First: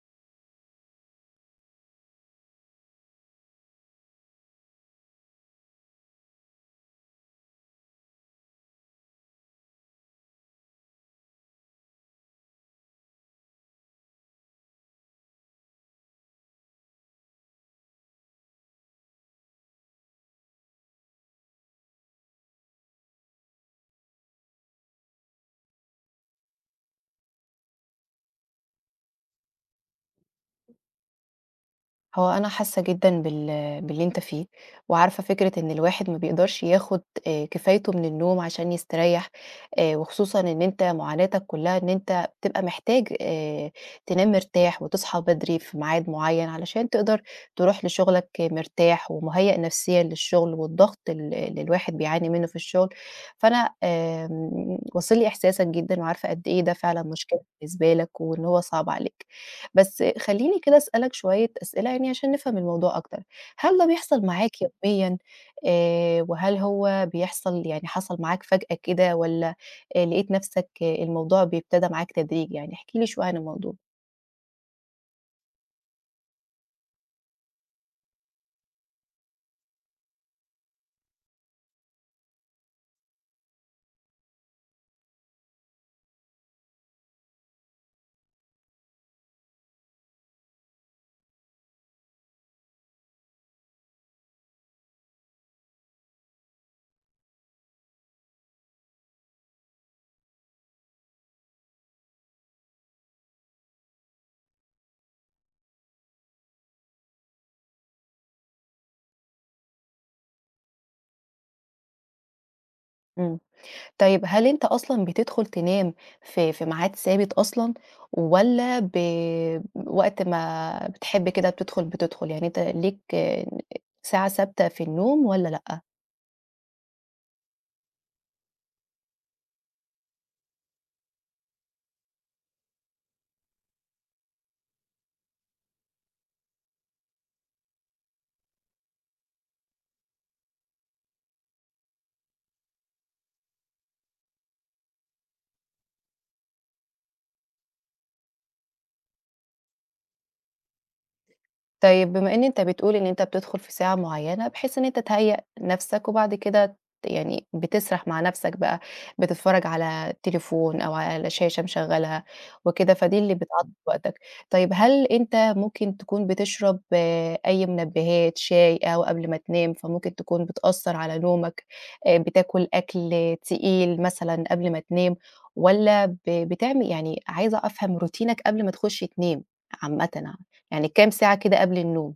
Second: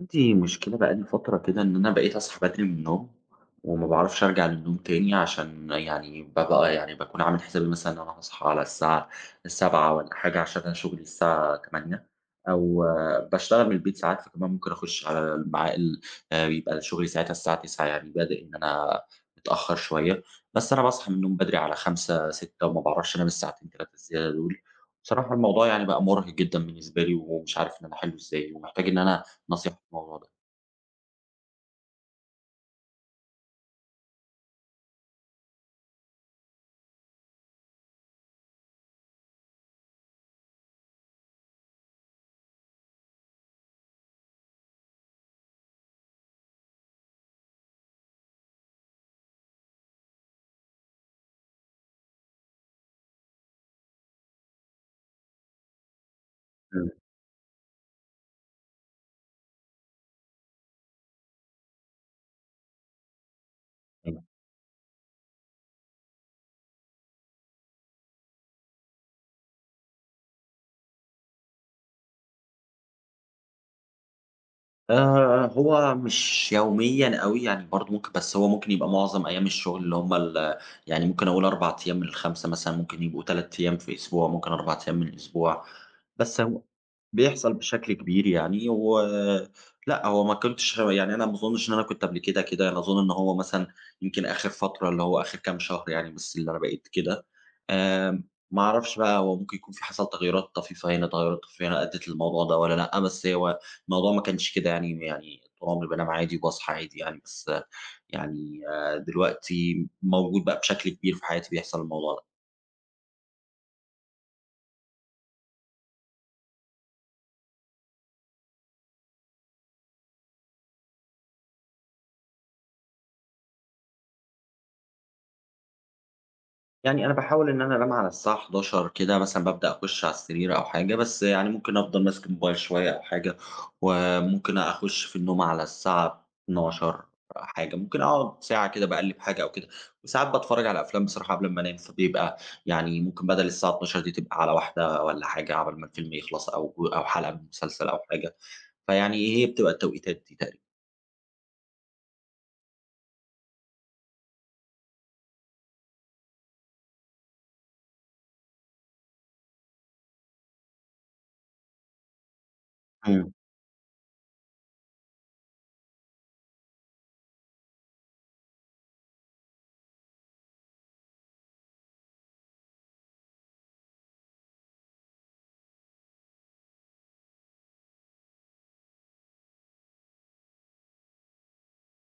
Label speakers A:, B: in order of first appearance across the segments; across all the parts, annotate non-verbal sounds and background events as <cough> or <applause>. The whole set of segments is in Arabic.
A: عندي مشكلة بقى لي فترة كده إن أنا بقيت أصحى بدري من النوم، وما باعرفش أرجع للنوم تاني عشان يعني بابقى يعني باكون عامل حسابي مثلًا إن أنا هاصحى على الساعة 07:00 والّا حاجة عشان أنا شغلي الساعة 08:00 أو باشتغل من البيت ساعات فكمان ممكن أخش على مع ال بيبقى شغلي ساعتها الساعة 09:00 يعني بادئ إن أنا متأخر شوية، بس أنا باصحى من النوم بدري على 5، 6 وما باعرفش أنام الساعتين 3 الزيادة دول. بصراحة الموضوع يعني بقى مُرهق جدًا بالنسبة لي ومش عارف إن أنا أحلّه إزاي، ومحتاج إن أنا نصيحة في الموضوع ده؟
B: هو أنا حاسة جدًا باللي أنت فيه، وعارفة فكرة إن الواحد ما بيقدرش ياخد كفايته من النوم عشان يستريّح. وخصوصًا إن أنت معاناتك كلّها إن أنت بتبقى محتاج تنام مرتاح وتصحى بدري في ميعاد معيّن علشان تقدر تروح لشغلك مرتاح ومُهيأ نفسيًا للشغل والضغط اللي الواحد بيعاني منه في الشغل. فأنا واصل لي إحساسك جدًا وعارفة قد إيه ده
A: إمم.
B: فعلًا مشكلة بالنسبة لك وإن هو صعب عليك. بس خلّيني كده أسألك شوية أسئلة يعني عشان نفهم الموضوع أكتر. هل ده بيحصل
A: إمم.
B: معاك يوميًا؟ وهل هو بيحصل يعني حصل معاك فجأة كده والّا لقيت نفْسك آه، الموضوع بيبتدى معاك تدريجي يعني؟ احكِ لي شوية عن الموضوع.
A: هو مش يوميًا أوي يعني، برضه ممكن، بس هو ممكن يبقى معظم أيام الشغل اللي هم ال يعني ممكن أقول 4 أيام من ال5 مثلًا، ممكن يبقوا 3 أيام في أسبوع، ممكن 4 أيام من الأسبوع، بس هو بيحصل بشكل كبير يعني و لأ، هو ما كنتش يعني، أنا ما أظُنّش إن أنا كنت قبل كده كده، أنا أظُن إن هو مثلًا يمكن آخِر فترة اللي هو آخِر كام شهر يعني بس اللي أنا بقيت كده. آمم، ما أعرفش بقى، هو ممكن يكون في حصل تغيُّرات طفيفة هنا، تغيُّرات طفيفة هنا أدّت للموضوع ده والّا لأ، بس هو الموضوع ما كانش كده يعني، طول عمري بانام عادي وباصحى عادي يعني، بس آه، يعني دلوقتي موجود بقى بشكل كبير في حياتي، بيحصل الموضوع ده.
B: إمم، طيب هل أنت أصلًا بتدخل تنام في ميعاد ثابت أصلًا والّا وقت ما بتحب كده بتدخل، بتدخل يعني أنت ليك آه، ساعة ثابتة في النوم والّا لأ؟
A: يعني أنا باحاول إن أنا أنام على الساعة 23:00 كده مثلًا، بابدأ أخُش على السرير أو حاجة، بس يعني ممكن أفضل ماسك الموبايل شوية أو حاجة، وممكن أخُش في النوم على الساعة 00:00 حاجة، ممكن أقعد ساعة كده باقلِّب حاجة أو كده، وساعات باتفرّج على أفلام بصراحة قبل أمّا أنام، فبيبقى يعني ممكن بدل الساعة 00:00 دي تبقى على 01:00 والّا حاجة، عَبَل ما الفيلم يخلص أو حلقة من مسلسل أو حاجة، فيعني هي بتبقى التوقيتات دي تقريبًا.
B: طيب بما إن أنت بتقول إن أنت بتدخل في ساعة معيّنة، بحيث إن أنت تهيأ نَفْسك وبعد كده يعني بتسرح مع نَفْسك بقى، بتتفرّج على التليفون أو على شاشة مشغّلها وكده، فدي اللي بتعطّل وقتك. طيب هل أنت ممكن تكون بتشرب آه، أي منبّهات، شاي، قهوة قبل ما تنام، فممكن تكون بتأثّر على نومك؟ بتاكل أكل تقيل مثلًا قبل ما تنام والّا بتعمل؟ يعني عايزة أفهم روتينك قبل ما تخُش تنام عامةً. يعني كام ساعة كده قبل النوم؟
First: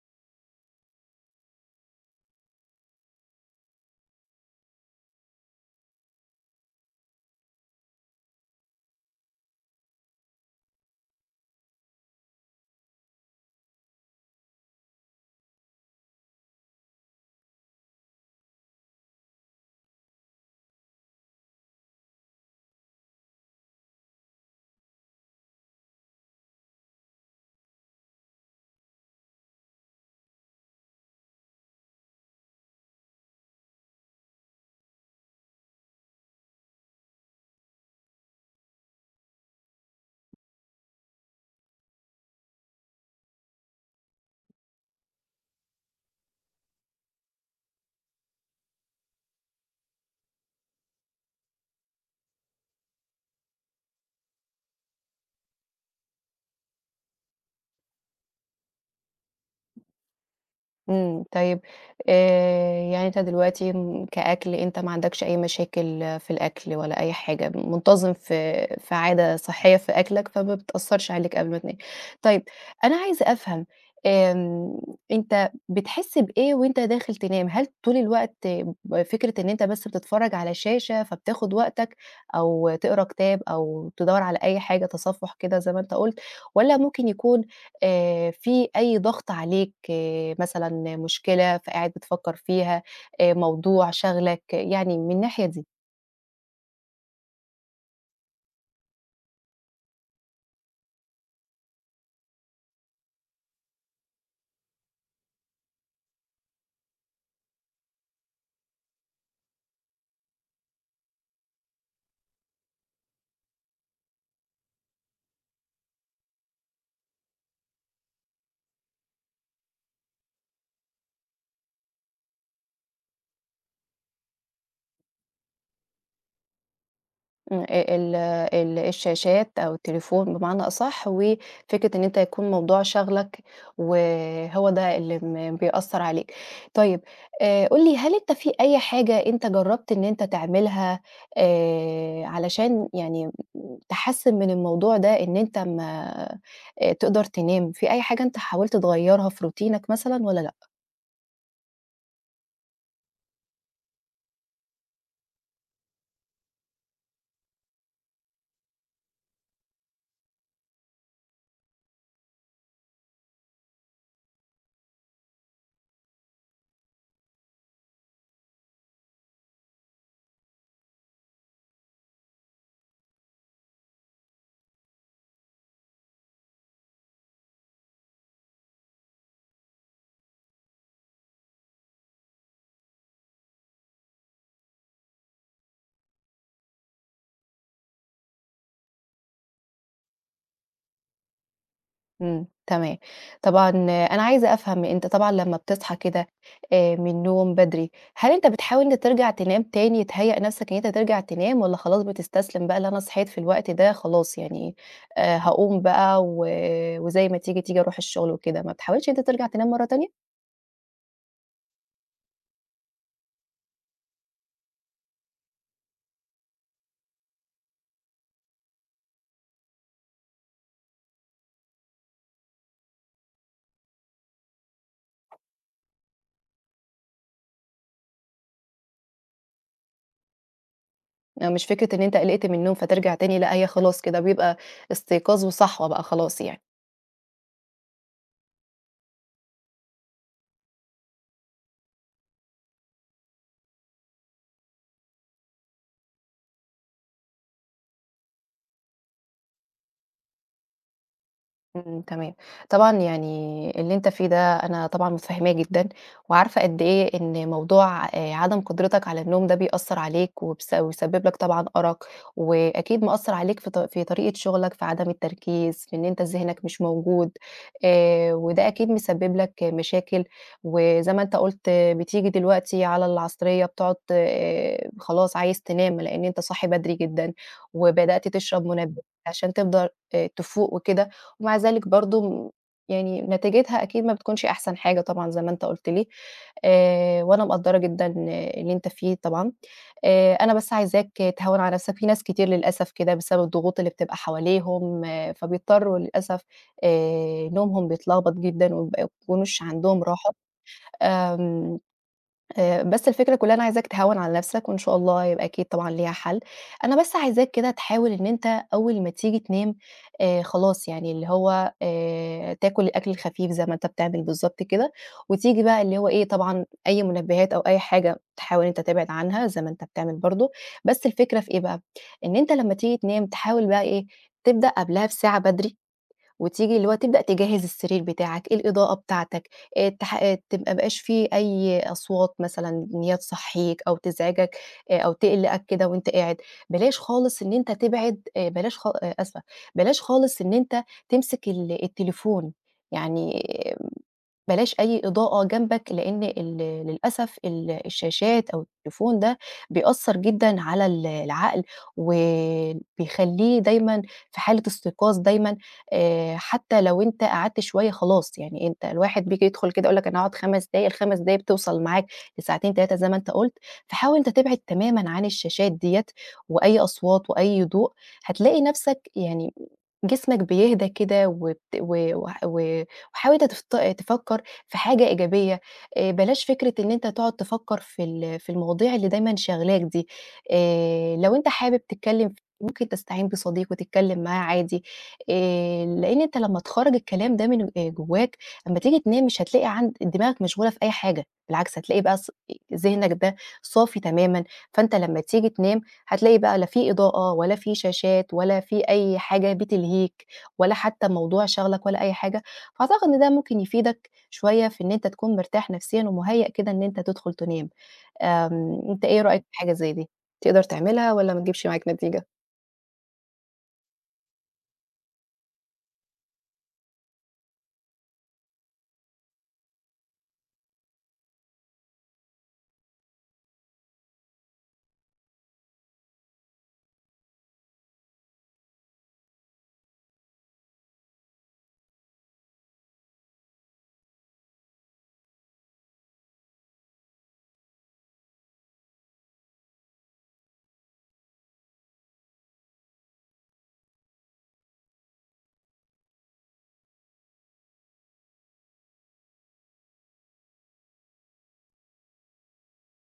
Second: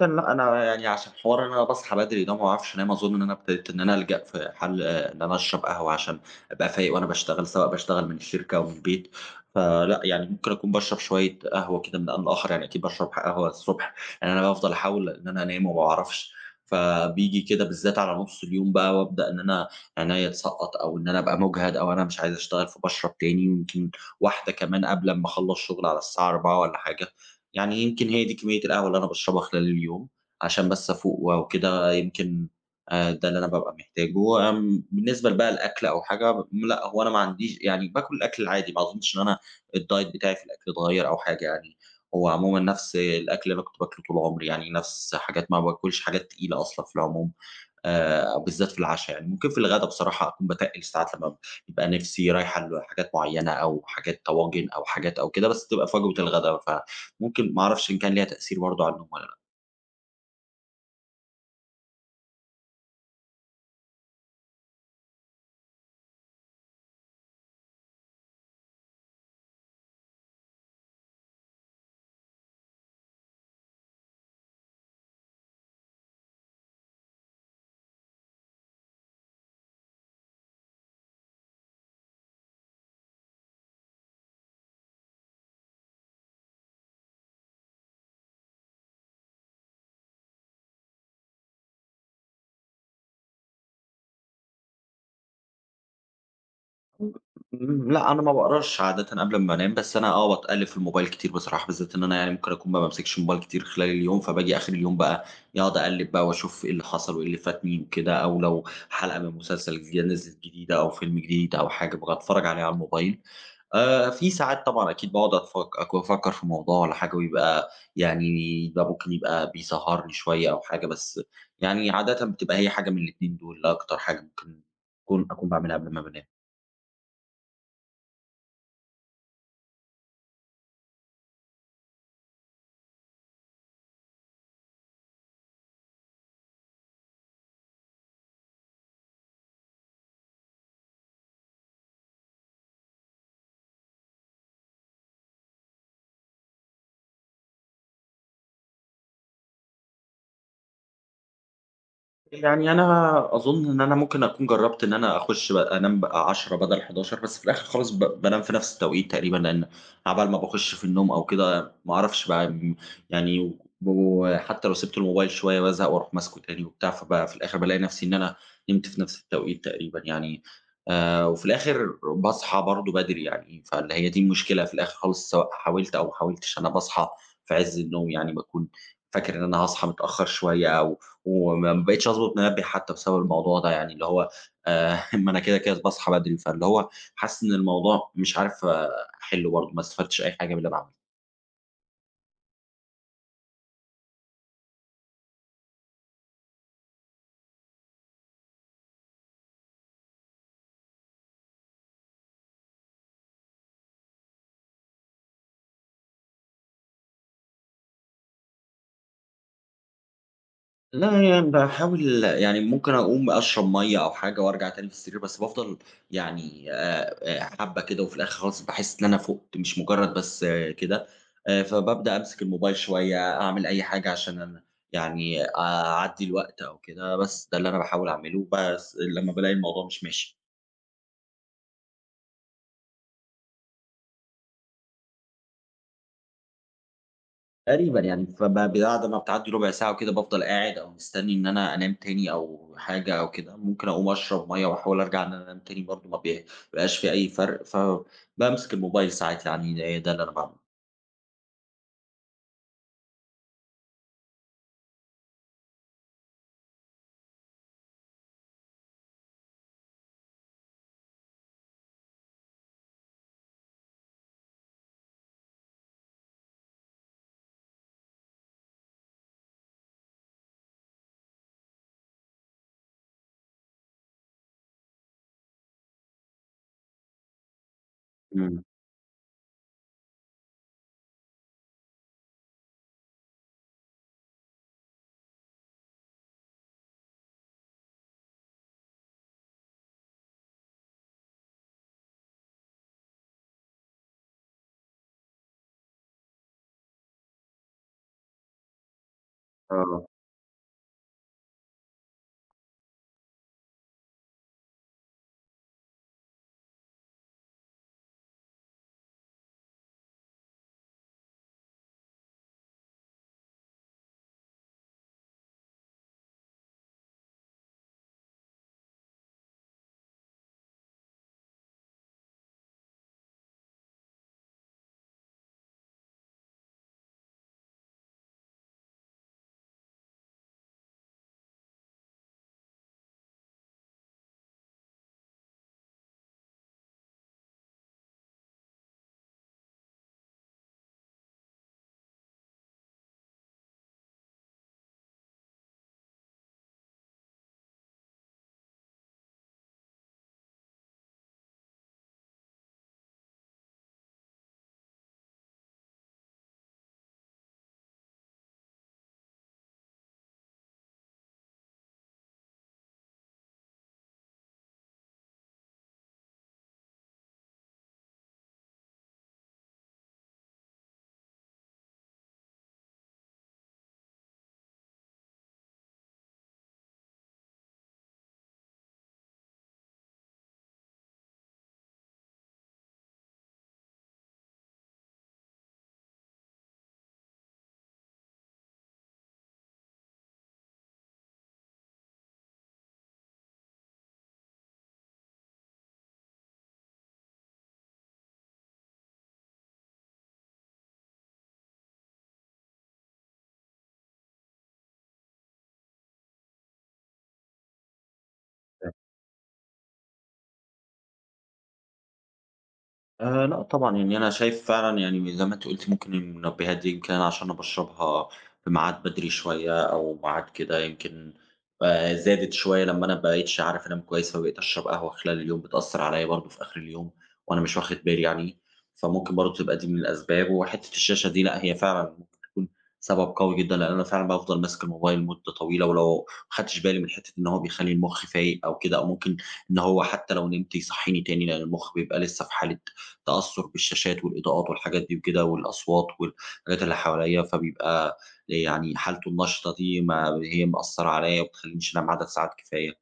A: عامةً لأ، أنا يعني عشان حوار إن أنا باصحى بدري ده وما باعرفش أنام، أظن إن أنا ابتديت إن أنا ألجأ في حل آه، إن أنا أشرب قهوة عشان أبقى فايق وأنا باشتغل، سواء باشتغل من الشركة أو من البيت، فلأ يعني ممكن أكون باشرب شوية قهوة كده من آن لآخر، يعني أكيد باشرب قهوة الصبح، لإن أنا بافضل أحاول إن أنا أنام وما باعرفش، فبييجي كده بالذات على نُص اليوم بقى، وابدأ إن أنا عينيّا تسقّط أو إن أنا أبقى مُجهد أو أنا مش عايز أشتغل، فباشرب تاني، ويمكن واحدة كمان قبل أمّا أخلّص شغل على الساعة 16:00 والّا حاجة. يعني يمكن هي دي كمية القهوة اللي أنا باشربها خلال اليوم، عشان بس أفوق وكده، يمكن ده اللي أنا بابقى محتاجه. آمم، بالنسبة بقى الأكل أو حاجة لأ، هو أنا ما عنديش يعني، باكل الأكل العادي، ما أظنش إن أنا الdiet بتاعي في الأكل اتغيّر أو حاجة يعني، هو عمومًا نفس الأكل اللي أنا كنت باكله طول عمري، يعني نفس حاجات، ما باكلش حاجات تقيلة أصلًا في العموم. بالذات في العشا يعني، ممكن في الغدا بصراحة أكون باتقِّل ساعات، لمّا بيبقى نِفسي رايحة لحاجات معيّنة أو حاجات طواجن أو حاجات أو كده، بس بتبقى في وجبة الغدا، فممكن ما أعرفش إن كان ليها تأثير برضه على النوم والّا لأ.
B: إمم، طيب يعني أنت دلوقتي كأكل أنت ما عندكش أي مشاكل في الأكل ولا أي حاجة، منتظم في عادة صحية في أكلك، فما بتأثّرش عليك قبل ما تنام. طيب أنا عايزة أفهم آمم، أنت بتحس بإيه وأنت داخل تنام؟ هل طول الوقت فكرة إن أنت بس بتتفرّج على شاشة فبتاخد وقتك، أو تقرا كتاب أو تدوّر على أي حاجة تصفُّح كده زي ما أنت قُلت، والّا ممكن يكون في أي ضغط عليك آه، مثلًا مشكلة فقاعد بتفكّر فيها، موضوع شاغلك، يعني من الناحية دي.
A: إمم، لأ أنا ما باقراش عادةً قبل أمّا أنام، بس أنا آه، باتقلِّب في الموبايل كتير بصراحة، بالذات إن أنا يعني ممكن أكون ما بامسكش موبايل كتير خلال اليوم، فباجي آخر اليوم بقى إيه، أقعد أقلِّب بقى وأشوف إيه اللي حصل وإيه اللي فاتني وكده، أو لو حلقة من مسلسل نزلت جديدة أو فيلم جديد أو حاجة، بابقى أتفرّج عليها على الموبايل. في ساعات طبعًا أكيد باقعد أتفك أك أفكّر في موضوع والّا حاجة ويبقى يعني يبقى ممكن بيسهّرني شوية أو حاجة، بس يعني عادةً بتبقى هي حاجة من الاتنين دول، لا أكتر حاجة ممكن أكون باعملها قبل ما بانام.
B: إمم، ال ال الشاشات أو التليفون بمعنى أصح، وفكرة إن أنت يكون موضوع شاغلك وهو ده اللي بيأثّر عليك. طيب قُل لي هل أنت في أي حاجة أنت جرّبت إن أنت تعملها علشان يعني تحسّن من الموضوع ده إن أنت ما تقدر تنام. في أي حاجة أنت حاولت تغيّرها في روتينك مثلًا والّا لأ؟
A: يعني أنا أظُن إن أنا ممكن أكون جرّبت إن أنا أخُش ب أنام بقى 10 بدل 11، بس في الآخر خالص بانام في نفس التوقيت تقريبًا، لإن عَبَال ما باخُش في النوم أو كده ما أعرفش بقى م يعني و- وحتى لو سِبت الموبايل شوية بازهق وأروح ماسكه تاني وبتاع، في الآخر بالاقي نفسي إن أنا نِمت في نفس التوقيت تقريبًا يعني، وفي الآخر باصحى برضه بدري يعني، فاللي هي دي المشكلة. في الآخر خالص سواء حاولت أو ما حاولتش، أنا باصحى في عِز النوم، يعني باكون فاكر إن أنا هاصحى متأخّر شوية أو، وما بقيتش أضبط منبه حتى بسبب الموضوع ده، يعني اللي هو <laughs> ما أنا كده، كده باصحى بدري، فاللي هو حاسس إن الموضوع مش عارف آه، أحلّه برضه، ما استفدتش أي حاجة من اللي أنا عملته.
B: إمم، تمام. طبعًا أنا عايزة أفهم، أنت طبعًا لمّا بتصحى كده من النوم بدري، هل أنت بتحاول إن أنت ترجع تنام تاني، تهيأ نفسك إن أنت ترجع تنام والّا خلاص بتستسلم بقى اللي أنا صحيت في الوقت ده خلاص يعني هاقوم بقى وزي ما تيجي، تيجي أروح الشغل وكده، ما بتحاولش إن أنت ترجع تنام مرة تانية؟
A: لا يعني باحاول، يعني ممكن أقوم أشرب مَيّة أو حاجة وأرجع تاني في السرير، بس بافضل يعني حبّة كده، وفي الآخر خالص باحس إن أنا فُقت، مش مجرد بس آه، كده، فبابدأ أمسك الموبايل شوية، أعمل أي حاجة عشان أنا يعني أعدّي الوقت أو كده، بس ده اللي أنا باحاول أعمله، بس لمّا بالاقي الموضوع مش ماشي.
B: مش فكرة إن أنت قلقت من النوم فترجع تاني، لأ هي خلاص كده بيبقى استيقاظ وصحوة بقى خلاص يعني.
A: تقريبًا يعني، بعد ما بتعدّي ربع ساعة وكده بافضل قاعد أو مستني إن أنا أنام تاني أو حاجة أو كده، ممكن أقوم أشرب مَيّة وأحاول أرجع إن أنا أنام تاني برضه، ما بي بيبقاش في أي فرق، فبامسك الموبايل ساعات، يعني ده اللي أنا باعمله.
B: إمم، تمام. طبعًا يعني اللي أنت فيه ده أنا طبعًا متفهّماه جدًا، وعارفة قد إيه إن موضوع عدم قدرتك على النوم ده بيأثّر عليك وبس ويسبب لك طبعًا أرق، وأكيد مأثّر عليك في طريقة شغلك، في عدم التركيز، في إن أنت ذهنك مش موجود. وده أكيد مسبب لك مشاكل، وزي ما أنت قُلت آه، بتيجي دلوقتي على العصرية بتقعد خلاص عايز تنام لإن أنت صاحي بدري جدًا، وبدأت
A: إمم.
B: تشرب منبه عشان تقدر تفوق وكده. ومع ذلك برضه يعني نتيجتها أكيد ما بتكونش أحسن حاجة طبعًا زي ما أنت قُلت لي. وأنا مقدّرة جدًا اللي أنت فيه طبعًا. أنا بس عايزاك تهوّن على نَفْسك، في ناس كتير للأسف كده بسبب الضغوط اللي بتبقى حواليهم آه فبيضطروا للأسف نومهم بيتلخبط جدًا وما بيكونوش عندهم
A: آه.
B: راحة. آمم بس الفكرة كلّها أنا عايزاك تهوّن على نفْسك وإن شاء الله يبقى أكيد طبعًا ليها حل. أنا بس عايزاك كده تحاول إن أنت أول ما تيجي تنام خلاص يعني اللي هو تاكل الأكل الخفيف زي ما أنت بتعمل بالضبط كده، وتيجي بقى اللي هو إيه طبعًا أي منبهات أو أي حاجة تحاول إن أنت تبعد عنها زي ما أنت بتعمل برضه. بس الفكرة في إيه بقى، إن أنت لمّا تيجي تنام تحاول بقى إيه، تبدأ قبلها بساعة بدري وتيجي اللي هو تبدأ تجهّز السرير بتاعك، الإضاءة بتاعتك. تح تبقى ما بقاش في أي أصوات مثلًا إن هي تصحّيك أو تزعجك أو تقلقك كده وأنت قاعد. بلاش خا آسفة. بلاش خالص إن أنت تمسك التليفون، يعني بلاش أي إضاءة جنبك. لإن للأسف الشاشات أو التليفون ده بيأثّر جدًا على العقل، وبيخلّيه دايمًا في حالة استيقاظ دايمًا. حتى لو أنت قعدت شوية خلاص، يعني أنت الواحد بييجي يدخل كده يقول لك أنا هاقعد 5 دقايق، ال5 دقايق بتوصل معاك لساعتين 3 زي ما أنت قُلت. فحاول أنت تبعد تمامًا عن الشاشات ديّة، وأي أصوات وأي ضوء. هتلاقي نَفْسك يعني جسمك بيهدى كده وبت و وح و وحاول أنت تفكّر في حاجة إيجابية. بلاش فكرة إن أنت تقعد تفكّر في المواضيع اللي دايمًا شاغلاك دي. لو أنت حابب ممكن تستعين بصديق وتتكلّم معاه عادي. لإن أنت لمّا تخرّج الكلام ده من جواك، أمّا تيجي تنام مش هتلاقي عند دماغك مشغولة في أي حاجة، بالعكس هتلاقي بقى ذهنك ده صافي تمامًا. فأنت لمّا تيجي تنام هتلاقي بقى لا في إضاءة ولا في شاشات ولا في أي حاجة بتلهيك، ولا حتى موضوع شاغلك ولا أي حاجة. فأعتقد إن ده ممكن يفيدك شوية في إن أنت تكون مرتاح نفسيًا ومُهيأ كده إن أنت تدخل تنام. أنت إيه رأيك في حاجة زي دي؟ تقدر تعملها والّا ما تجيبش معاك نتيجة؟
A: لأ طبعًا، يعني أنا شايف فعلًا، يعني زي ما أنتِ قُلتِ ممكن المنبهات دي، يمكن أنا عشان أنا باشربها في ميعاد بدري شوية أو ميعاد كده، يمكن زادت شوية لمّا أنا ما بقيتش عارف أنام كويس، فبقيت أشرب قهوة خلال اليوم، بتأثّر عليّا برضه في آخر اليوم وأنا مش واخد بالي يعني، فممكن برضه تبقى دي من الأسباب. وحتّة الشاشة دي لأ، هي فعلًا ممكن تكون سبب قوي جدًا، لإن أنا فعلًا بافضل ماسك الموبايل مدة طويلة، ولو ما خدتش بالي من حتّة إن هو بيخلّي المُخ فايق أو كده، أو ممكن إن هو حتّى لو نمت يصحّيني تاني، لإن المُخ بيبقى لسّه في حالة تأثُّر بالشاشات والإضاءات والحاجات دي وكده، والأصوات والحاجات اللي حواليّا، فبيبقى يعني حالته النشطة دي ما هي مأثّرة عليّا وما بتخلّينيش أنام عدد ساعات كفاية.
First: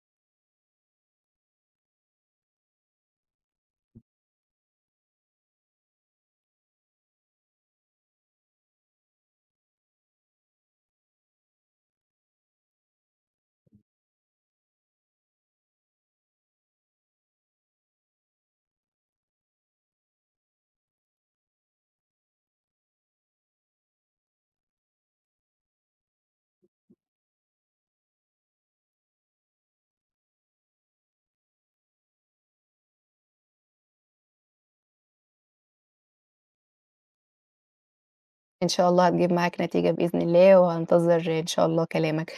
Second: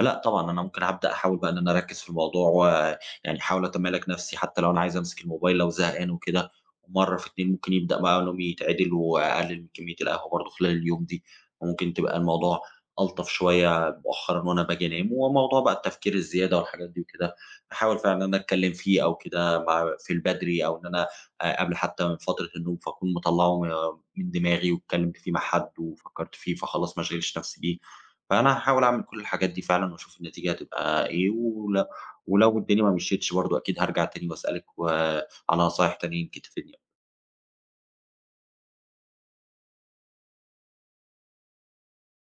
A: لأ طبعًا، أنا ممكن أبدأ أحاول بقى إن أنا أركّز في الموضوع، ويعني أحاول أتمالك نَفْسي حتى لو أنا عايز أمسك الموبايل لو زهقان وكده، مرّة في 2 ممكن يبدأ بقى نومي يتعدل، وأقلل من كمية القهوة برضه خلال اليوم دي، وممكن تبقى الموضوع ألطف شوية مؤخرًا وأنا باجي أنام. وموضوع بقى التفكير الزيادة والحاجات دي وكده، أحاول فعلًا إن أنا أتكلّم فيه أو كده مع في البدري، أو إن أنا قبل حتى من فترة النوم، فاكون مطلّعه من دماغي واتكلّمت فيه مع حد وفكّرت فيه، فخلاص ما اشغلش نَفْسي بيه. فأنا هاحاول أعمل كل الحاجات دي فعلًا وأشوف النتيجة هتبقى إيه، ولو الدنيا ما مشيتش برضه أكيد هارجع تاني وأسألِك على نصايح تانية يمكن تفيدني.
B: إن شاء الله هتجيب معاك نتيجة بإذن الله، وهانتظر إن شاء الله كلامك.